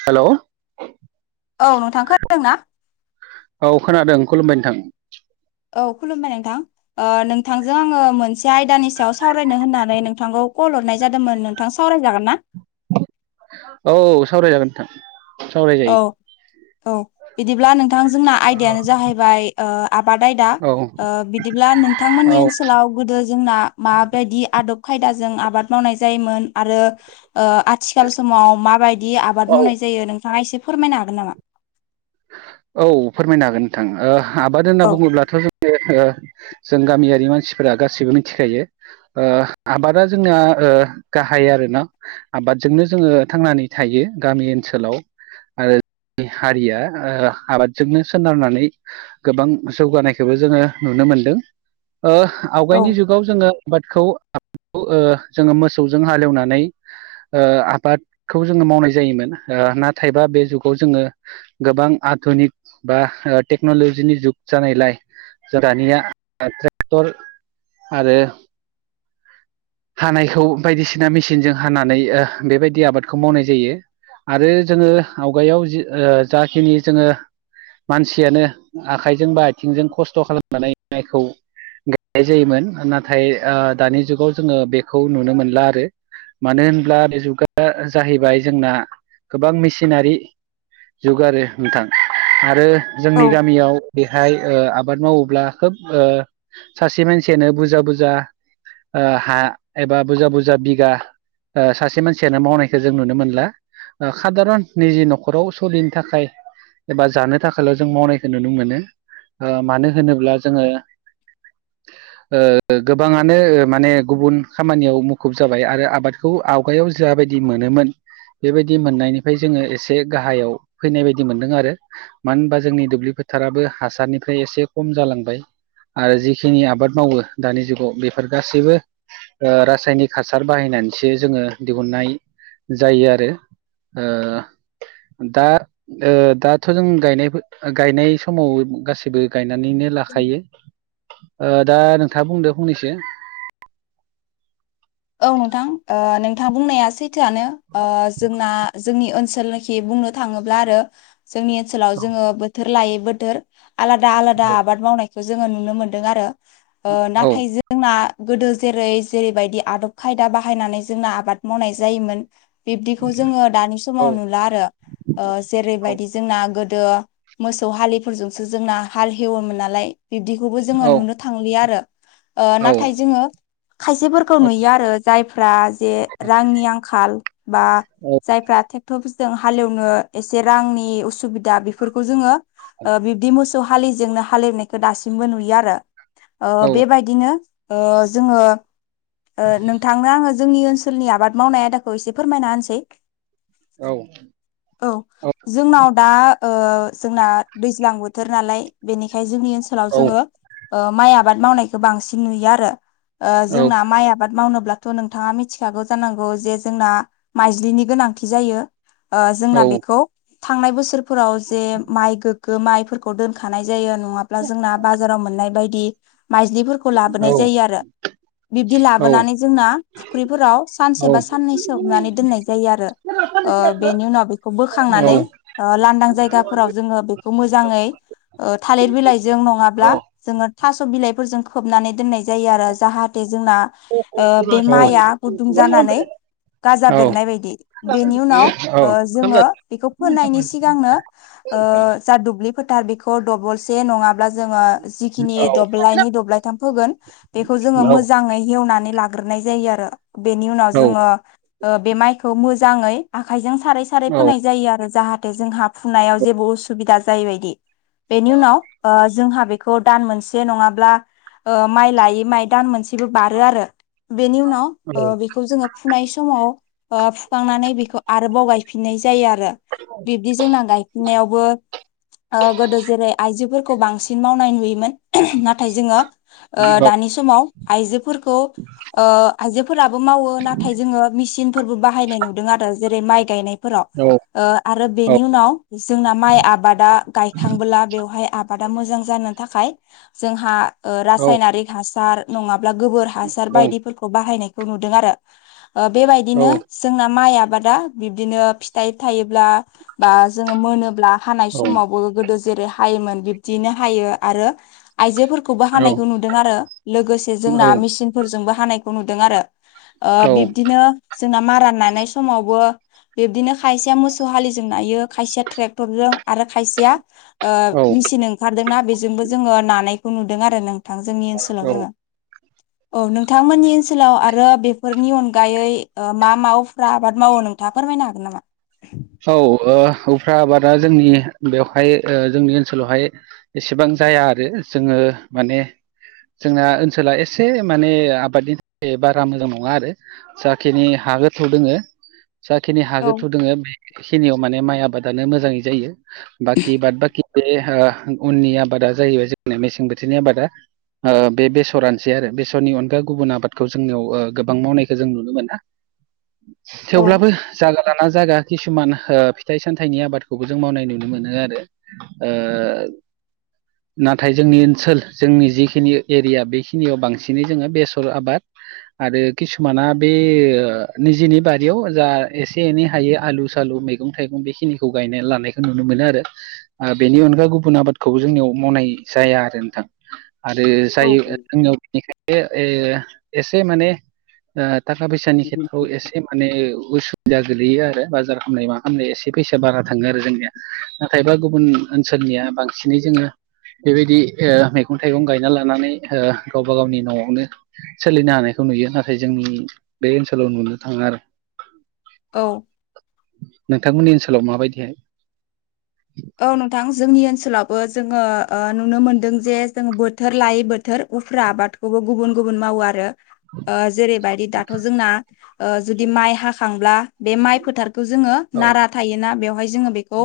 हेल' औ नोंथां [unintelligible] ना? औ खोनादों खुलुमबाय नोंथां। औ खुलुमबाय नोंथां। ओ नोंथांजों आङो मोनसे आयदानि सायाव सावरायनो होननानै नोंथांखौ कल हरनाय जादोमोन नो थां सावरायजागोन ना? औ सावरायजागोन थां औ औ बिदिब्ला नोंथां जोंना आयदायानो जाहैबाय ओ आबाद आयदा औ ओ बिदिब्ला नोंथांमोननि ओनस औ [unintelligible] लाव गोदो जोंना माबायदि आदब खायदाजों आबाद मावनाय जायोमोन आरो ओ आथिखाल समाव माबायदि आबाद मावनाय जायो नोंथाङा एसे फोरमायनो हागोन नामा? औ फोरमायनो हागोन नोंथां ओ आबाद होनना औ बुङोब्लाथ' जोङो ओ जों गामियारि मानसिफोरा गासैबो मिथिखायो ओ आबादा जोंना ओ गाहाय आरो ना आबादजोंनो जोङो थांनानै थायो गामि ओनसोलाव आरो [unintelligible] हारिया ओ आबादजोंनो सोनारनानै गोबां जौगानायखौबो जोङो नुनो मोनदों ओ औ आवगायनि जुग गाव जोङो आबादखौ [unintelligible] ओ जोङो मोसौजों हालेवनानै ओ आबादखौ जोङो मावनाय जायोमोन नाथायबा बे जुगाव जोङो गोबां आधुनिक बा ओ टेक्न'लजिनि जुग जानायलाय जों दानिया ट्रेक्टर आरो हानायखौ बायदिसिना मेसिनजों हानानै ओ बेबायदि आबादखौ मावनाय जायो। आरो जोङो आवगायाव जि ओ जाखिनि जोङो मानसियानो आखाइजों बा आथिंजों खस्थ' खालामनानै माइखौ [unintelligible] जायोमोन नाथाय दानि जुगाव जोङो बेखौ नुनो मोनला आरो मानो होनब्ला बे जुगा जाहैबाय जोंना गोबां मेसिनारि जुगारो नोंथां आरो औ जोंनि गामियाव बेहाय ओ आबाद मावोब्ला खोब ओ सासे मानसियानो बुजा बुजा ओ हा एबा बुजा बुजा बिगा ओ सासे मानसियानो मावनायखौ जों नुनो मोनला ओ खादारन निजि न'खराव सलिन थाखाय एबा जानो थाखायल' जों मावनायखो नुनो मोनो ओ मानो होनोब्ला जोङो [inaudible] ओ गोबाङानो माने गुबुन खामानियाव मुखुब जाबाय आरो आबाद खौ आवगायाव जाबायदि मोनोमोन बेबायदि मोननायनिफ्राय जोङो एसे गाहायाव फैनाय बायदि मोनदों आरो मानो होनबा जोंनि दुब्लि फोथाराबो हासारनिफ्राय एसे खम जालांबाय आरो जिखिनि आबाद मावो दानि जुगाव बेफोर गासैबो ओ रासायनिक हासार बाहायनानैसो जोङो दिहुननाय जायो आरो। ओ दा ओ दाथ' जों गायनाय - गायनाय समाव गासिबो गायनानैनो लाखायो ओ दा नोंथाङा बुंदो फंनैसो औ नोंथां ओ नोंथां बुंनाया सैथोआनो ओ जोंना जोंनि ओनसोलनोखि बुंनो थाङोब्ला आरो जोंनि ओनसोलाव जोङो बोथोर लायै बोथोर आलादा-आलादा आबाद मावनायखो जोङो नुनो मोनदों आरो औ नाथाय जो जोंना गोदो जेरै-जेरैबायदि आदब खायदा बाहायनानै जोंना आबाद मावनाय जायोमोन बिब्दिखौ जोङो दानि समाव नुला आरो ओ औ जेरैबायदि ओ जोंना गोदो मोसौ हालिफोरजोंसो जोंना हाल हेवोमोन नालाय बिब्दिखौबो औ जोङो नुनो थांलिया आरो ओ नाथाय जोङो खायसे फोर नुयो आरो जायफ्रा जे रांनि आंखाल बा जायफ्रा [unintelligible] जों हालेवनो एसे रांनि असुबिदा बेफोरखौ जोङो ओ मोसौ हालिजोंनो हालेवनायखौ दासिमबो नुयो आरो बेबायदिनो ओ जोङो ओ नोंथांनो आङो जोंनि ओनसोलनि आबाद मावनाय आयदाखौ एसे फोरमायना होनसै औ औ जोंनाव दा ओ जोंना दैज्लां बोथोर नालाय बेनिखाय जोंनि ओनसोलाव जोङो ओ माइ आबाद मावनायखौ बांसिन नुयो आरो ओ जोंना माइ आबाद मावनोब्लाथ' नोंथाङा मिथिखागौ जानांगौ जे जोंना माइज्लिनि गोनांथि जायो। ओ जोंना बेखौ थांनाय बोसोरफोराव जे माइ गोग्गो माइफोर खौ दोनखानाय जायो नङाब्ला जोंना बाजाराव मोननाय बायदि माइज्लिफोरखौ लाबोनाय जायो आरो बिब्दि लाबोनानै जोंना फुख्रिफोराव औ सानसे बा साननै सोबनानै दोननाय जायो आरो ओ बेनि उनाव बेखौ बोखांनानै ओ लांदां जायगाफोराव जोङो बेखौ मोजाङै ओ थालिर बिलाइजों नङाब्ला जोङो थास' बिलाइफोरजों खोबनानै दोननाय जायो आरो जाहा थे जोंना बे माइआ गुदुं जानानै गाजा औ बेरनाय बायदि। बेनि उनाव ओ जोङो बेखौ फोनायनि सिगांनो ओ जा दुब्लि फोथार बेखौ दबलसे नङा अब्ला जोङो जिखिनि दब्लायनै दब्लायथाम फोगोन बेखौ जोङो मो जाङै हवनानै लाग्रोनाय जायो आरो बेनि उनाव जोङो ओ बे माइखौ मोजाङै आखाइजों सारै सारै फोनाय जायो आरो जाहाथे जोंहा फुनायाव जेबो उसुबिदा जायैबायदि। बेनि उनाव ओ जोंहा बेखौ दान मोनसे नङाब्ला माइ लायै माय दान मोनसे बो बारो आरो। बेनि उनाव ओ बे खौ जोङो फुनाय समाव फुखांनानै बेखौ आरोबाव गाय फिननाय जायो आरो बिब्दि जोंना गायफिननायावबो ओ गोदो जेरै आइजोफोरखौ बांसिन मावनाय नुयोमोन नाथाय जोङो ओ दानि समाव आइजोफोरखौ ओ आइजोफोराबो मावो नाथाय जोङो मिचिन फोरबो बहायनाय नुदों आरो जेरै माय गनायफोराव ओ आरो बेनि उन नाव जोंना माइ आबादा गायखांबोला बेवहाय आबादा मोजां जानो थाखाय जोंहा ओ रासायनारिक हासार नङाब्ला गोबोर हासार बायदिफोरखौ बाहायनायखौ नुदों आरो। ओ बेबायदिनो जोंना माइ आबादा बिब्दिनो फिथाइ थायोब्ला बा जोङो मोनोब्ला हानाय समावबो गोदो जेरै हायोमोन बिब्दियैनो हायो आरो आयजोफोरखौबो हानायखौ नुदों आरो लोगोसे जोंना मेसिनफोरजोंबो हानाय नुदों आरो ओ बिब दिनो जोंना मारा नानाय समावबो बिब्दिनो खायसेया मोसौ हालिजों नायो खायसेया ट्रेक्टर जों आरो खायसे मसिनजों ओंखारदोंना बेजोंबो जोङो नानायखौ नुदों आरो नोंथां जोंनि ओनसोलाव औ जोङो। औ नोंथांमोननि ओनसोलाव आरो बेफोरनि अनगायै ओ मा मावाफ्रा आबाद मावो नों थाङा फोरमायनो हागोन नामा? औ ओ उफ्रा आबादा जोंनि बेवहाय जोंनि ओनसोलावहाय एसेबां जाया आरो जोङो माने जोंना ओनसोला एसे माने आबादनि थाखाय बारा मोजां नङा आरो। जाखिनि हा गोथौ दोङो जाखिनि औ हागो थुदोङो बेखिनियाव माने माइ आबादानो मोजाङै जायो। बाखि बाद बाखि बे ओ उननि आबादा जाहैबाय जोंनाया मेसें बोथोरनि आबादा। ओ बे बेसरानोसै आरो बेसरनि अनगा गुबुन आबादखौ जोंनियाव गोबां मावनायखौ जों नुनो मोना। [inaudible] औ थेवब्लाबो जागा लाना जागा किसुमान ओ फिथाइ सामथाइनि आबादखौबो जों मावनाय नुनो मोनो आरो ओ [inaudible] नाथाय जोंनि ओनसोल जोंनि जिखिनि एरिया बेखिनियाव बांसिनै जोङो बेसर आबाद आरो किसुमाना बे ओ निजेनि बारियाव जा एसे एनै हायो आलु सालु मैगं थाइगं बेखिनिखौ गायना लानायखौ नुनो मोनो आरो ओ बेनि अनगाै गुबुन आबादखौबो जोंनियाव मावनाय जाया आरो नोंथां। आरो औ जायो [unintelligible] नो बेनिखायनो एसे माने ओ थाखा फैसानि खेथ्रआव एसे माने उसुबिदा गोलैयो आरो बाजार खालामनाय मा खालामनाय एसे फैसा बारा थाङो आरो जोंनिया। नाथायबा गुबुन ओनसोलनिया बां सिनै जोङो बेबायदि ओ मैगं थाइगं गायना लानानै ओ गावबा गावनि न'आवनो सोलिनो हानायखौ नुयो नाथाय जोंनि बे ओनसोलाव नुनो थाङा आरो। औ नोंथांमोननि ओनसोलाव माबायदिहाय औ नोंथां जोंनि ओनसोलावबो जोङो ओ नुनो मोनदों जे जोंङो बोथोर लायै बोथोर उफ्रा आबाद खौबो गुबुन गुबुन मावो आरो ओ जेरैबायदि दाथ' जोंना ओ जुदि माइ हाखांब्ला बे माइ फोथारखौ जोङो औ नारा थायोना बेवहाय जोङो बेखौ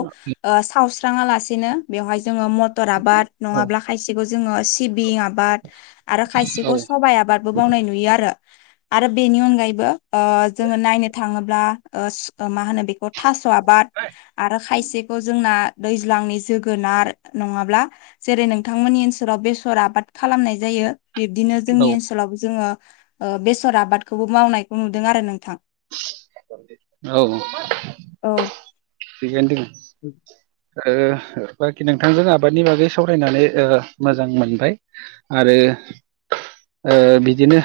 ओ सावस्राङा लासेनो बेवहाय जोङो म टर आबाद औ नङाब्ला खायसेखौ जोङो सिबिं आबाद आरो औ खायसेखौ सबाइ आबाद मावनाय नुयो आरो आरो बेनि अनगायैबो ओ जोङो नायनो थाङोब्ला ओ ओ मा होनो बेखौ थास' आबाद आरो खायसे खौ जोंना दैज्लांनि जोगोनार नङाब्ला जेरै नोंथांमोननि ओनसोलाव बेसर आबाद खालामनाय जायो बिब्दिनो जोंनि ओनसोलाव जोङो ओ बेसर आबादखौबो मावनायखौ नुदों आरो नोंथां [unintelligible] औ [unintelligible] [inaudible] ओ बाखि नोंथांजों आबादनि बागै सावरायनानै ओ मोजां मोनबाय। आरो ओ बिदिनो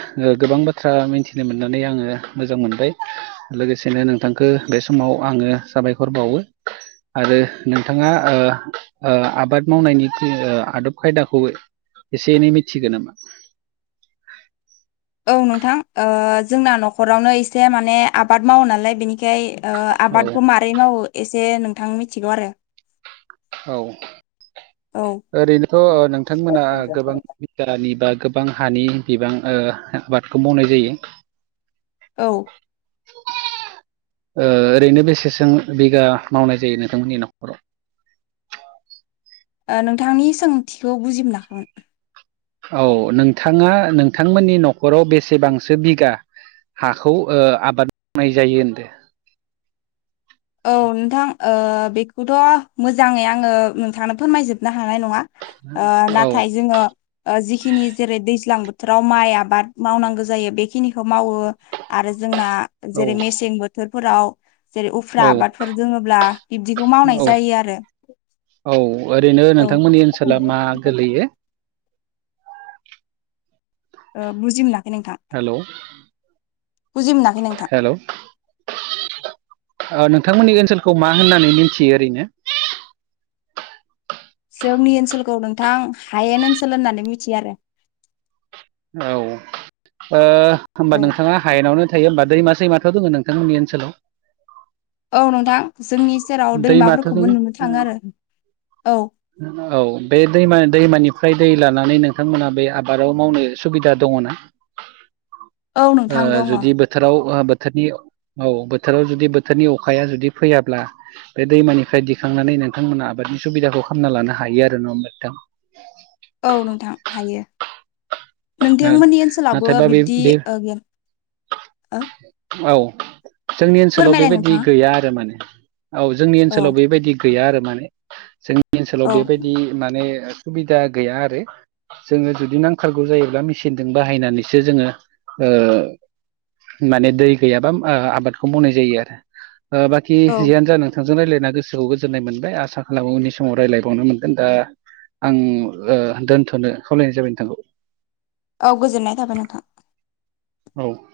गोबां बाथ्रा मिथिनो मोननानै आङो मोजां मोनबाय लोगोसेनो नोंथांखौ बे समाव आङो साबायखर बावो आरो नोंथाङा ओ ओ आबाद मावनायनि ओ आदब खायदाखौ एसे एनै मिथिगो नामा? औ नोंथां ओ जोंना न'खरावनो एसे माने आबाद मावो नालाय बेनिखाय ओ औ आबादखौ मारै मावो एसे नोंथां मिथिगौ आरो औ औ ओरैनोथ' ओ नोंथांमोना गोबां दालि बा गोबां हानि बिबां ओ आबादखौ मावनाय जायो। औ ओ ओरैनो बेसेसो बिगा मावनाय जायो नोंथांमोननि न'खराव ओ नोंथांनि सोंथिखौ बुजि मोनाखैमोन। औ नोंथाङा नोंथांमोननि न'खराव बेसेबांसो बिगा हाखौ ओ आबाद मावनाय जायो होनदो? औ नोंथां ओ बेखौथ' मोजाङै आङो नोंथांनो फोरमायजोबनो हानाय नङा। ओ औ नाथाय जोङो ओ जिखिनि जेरै दैज्लां बोथोराव माइ आबाद मावनांगौ जायो बेखिनिखौ मावो। आरो जोंना औ जेरै मेसें बोथोरफोराव जेरै उफ औ फ्रा आबादफोर दोङोब्ला बिब्दिखौ मावनाय औ जायो आरो। औ ओरैनो औ नोंथांमोननि ओनसोला मा गोलैयो? ओ बुजिमोनाखै नोंथां हेलौ बुजि मोनाखै नोंथां। हेल' ओनोंथांमोननि ओनसोलखौ मा होननानै मिथियो ओरैनो जोंनि ओनसोलखौ नोंथां हायेन ओनसोल होननानै मिथियो आरो औ ओ होमबा औ नोंथाङा हायेनावनो थायो होमब दैमा सैमाथ दङ नोंथांमोननि ओनसोलाव औ नोंथां जोंनि सेराव दैमाथ' दङ दैमाफोरखौबो नुनो थाङो आरो औ औ बे दैमा दैमानिफ्राय दै लानानै नोंथांमोना बे आबादाव मावनो सुबिदा दङ ना? [inaudible] ओ दङ जुदि बो बोथोराव ओ बोथोरनि औ बोथोराव जुदि बोथोरनि अखाया जुदि फैयाब्ला बे दैमानिफ्राय दिखांनानै नोंथांमोना आबादनि सुबिदाखौ खालामना लानो हायो आरो नङा होमबा नोंथां औ नोंथां हायो ओ नोंथांमोननि ओनसोलावबो नाथायबा बे बिबदि बे ओ औ जोंनि ओनसोलाव फोरमायलाय बेबायदि नोंथाङा गैया आरो माने औ जोंनि औ ओनसोलाव बेबायदि गैया आरो माने जोंनि ओनसोलाव औ बेबायदि माने सुबिदा गैया आरो जों जुदि नांथारगौ जायो। बा मिसिनजों बाहायनानैसो जोङो माने दै गैयाबा आबादखौ मावनाय जायो आरो बाखि औ जियानो जा नों थांजों रायल्लायना गोसोखौ गोजोन्नाय मोनबाय आसा खालामो उननि समाव रायज्लायबावनो मोनगोन दा आं दोनथ'नो खावलायनाय जाबाय नोंथांखौ औ गोजोननाय थाबाय नोंथां औ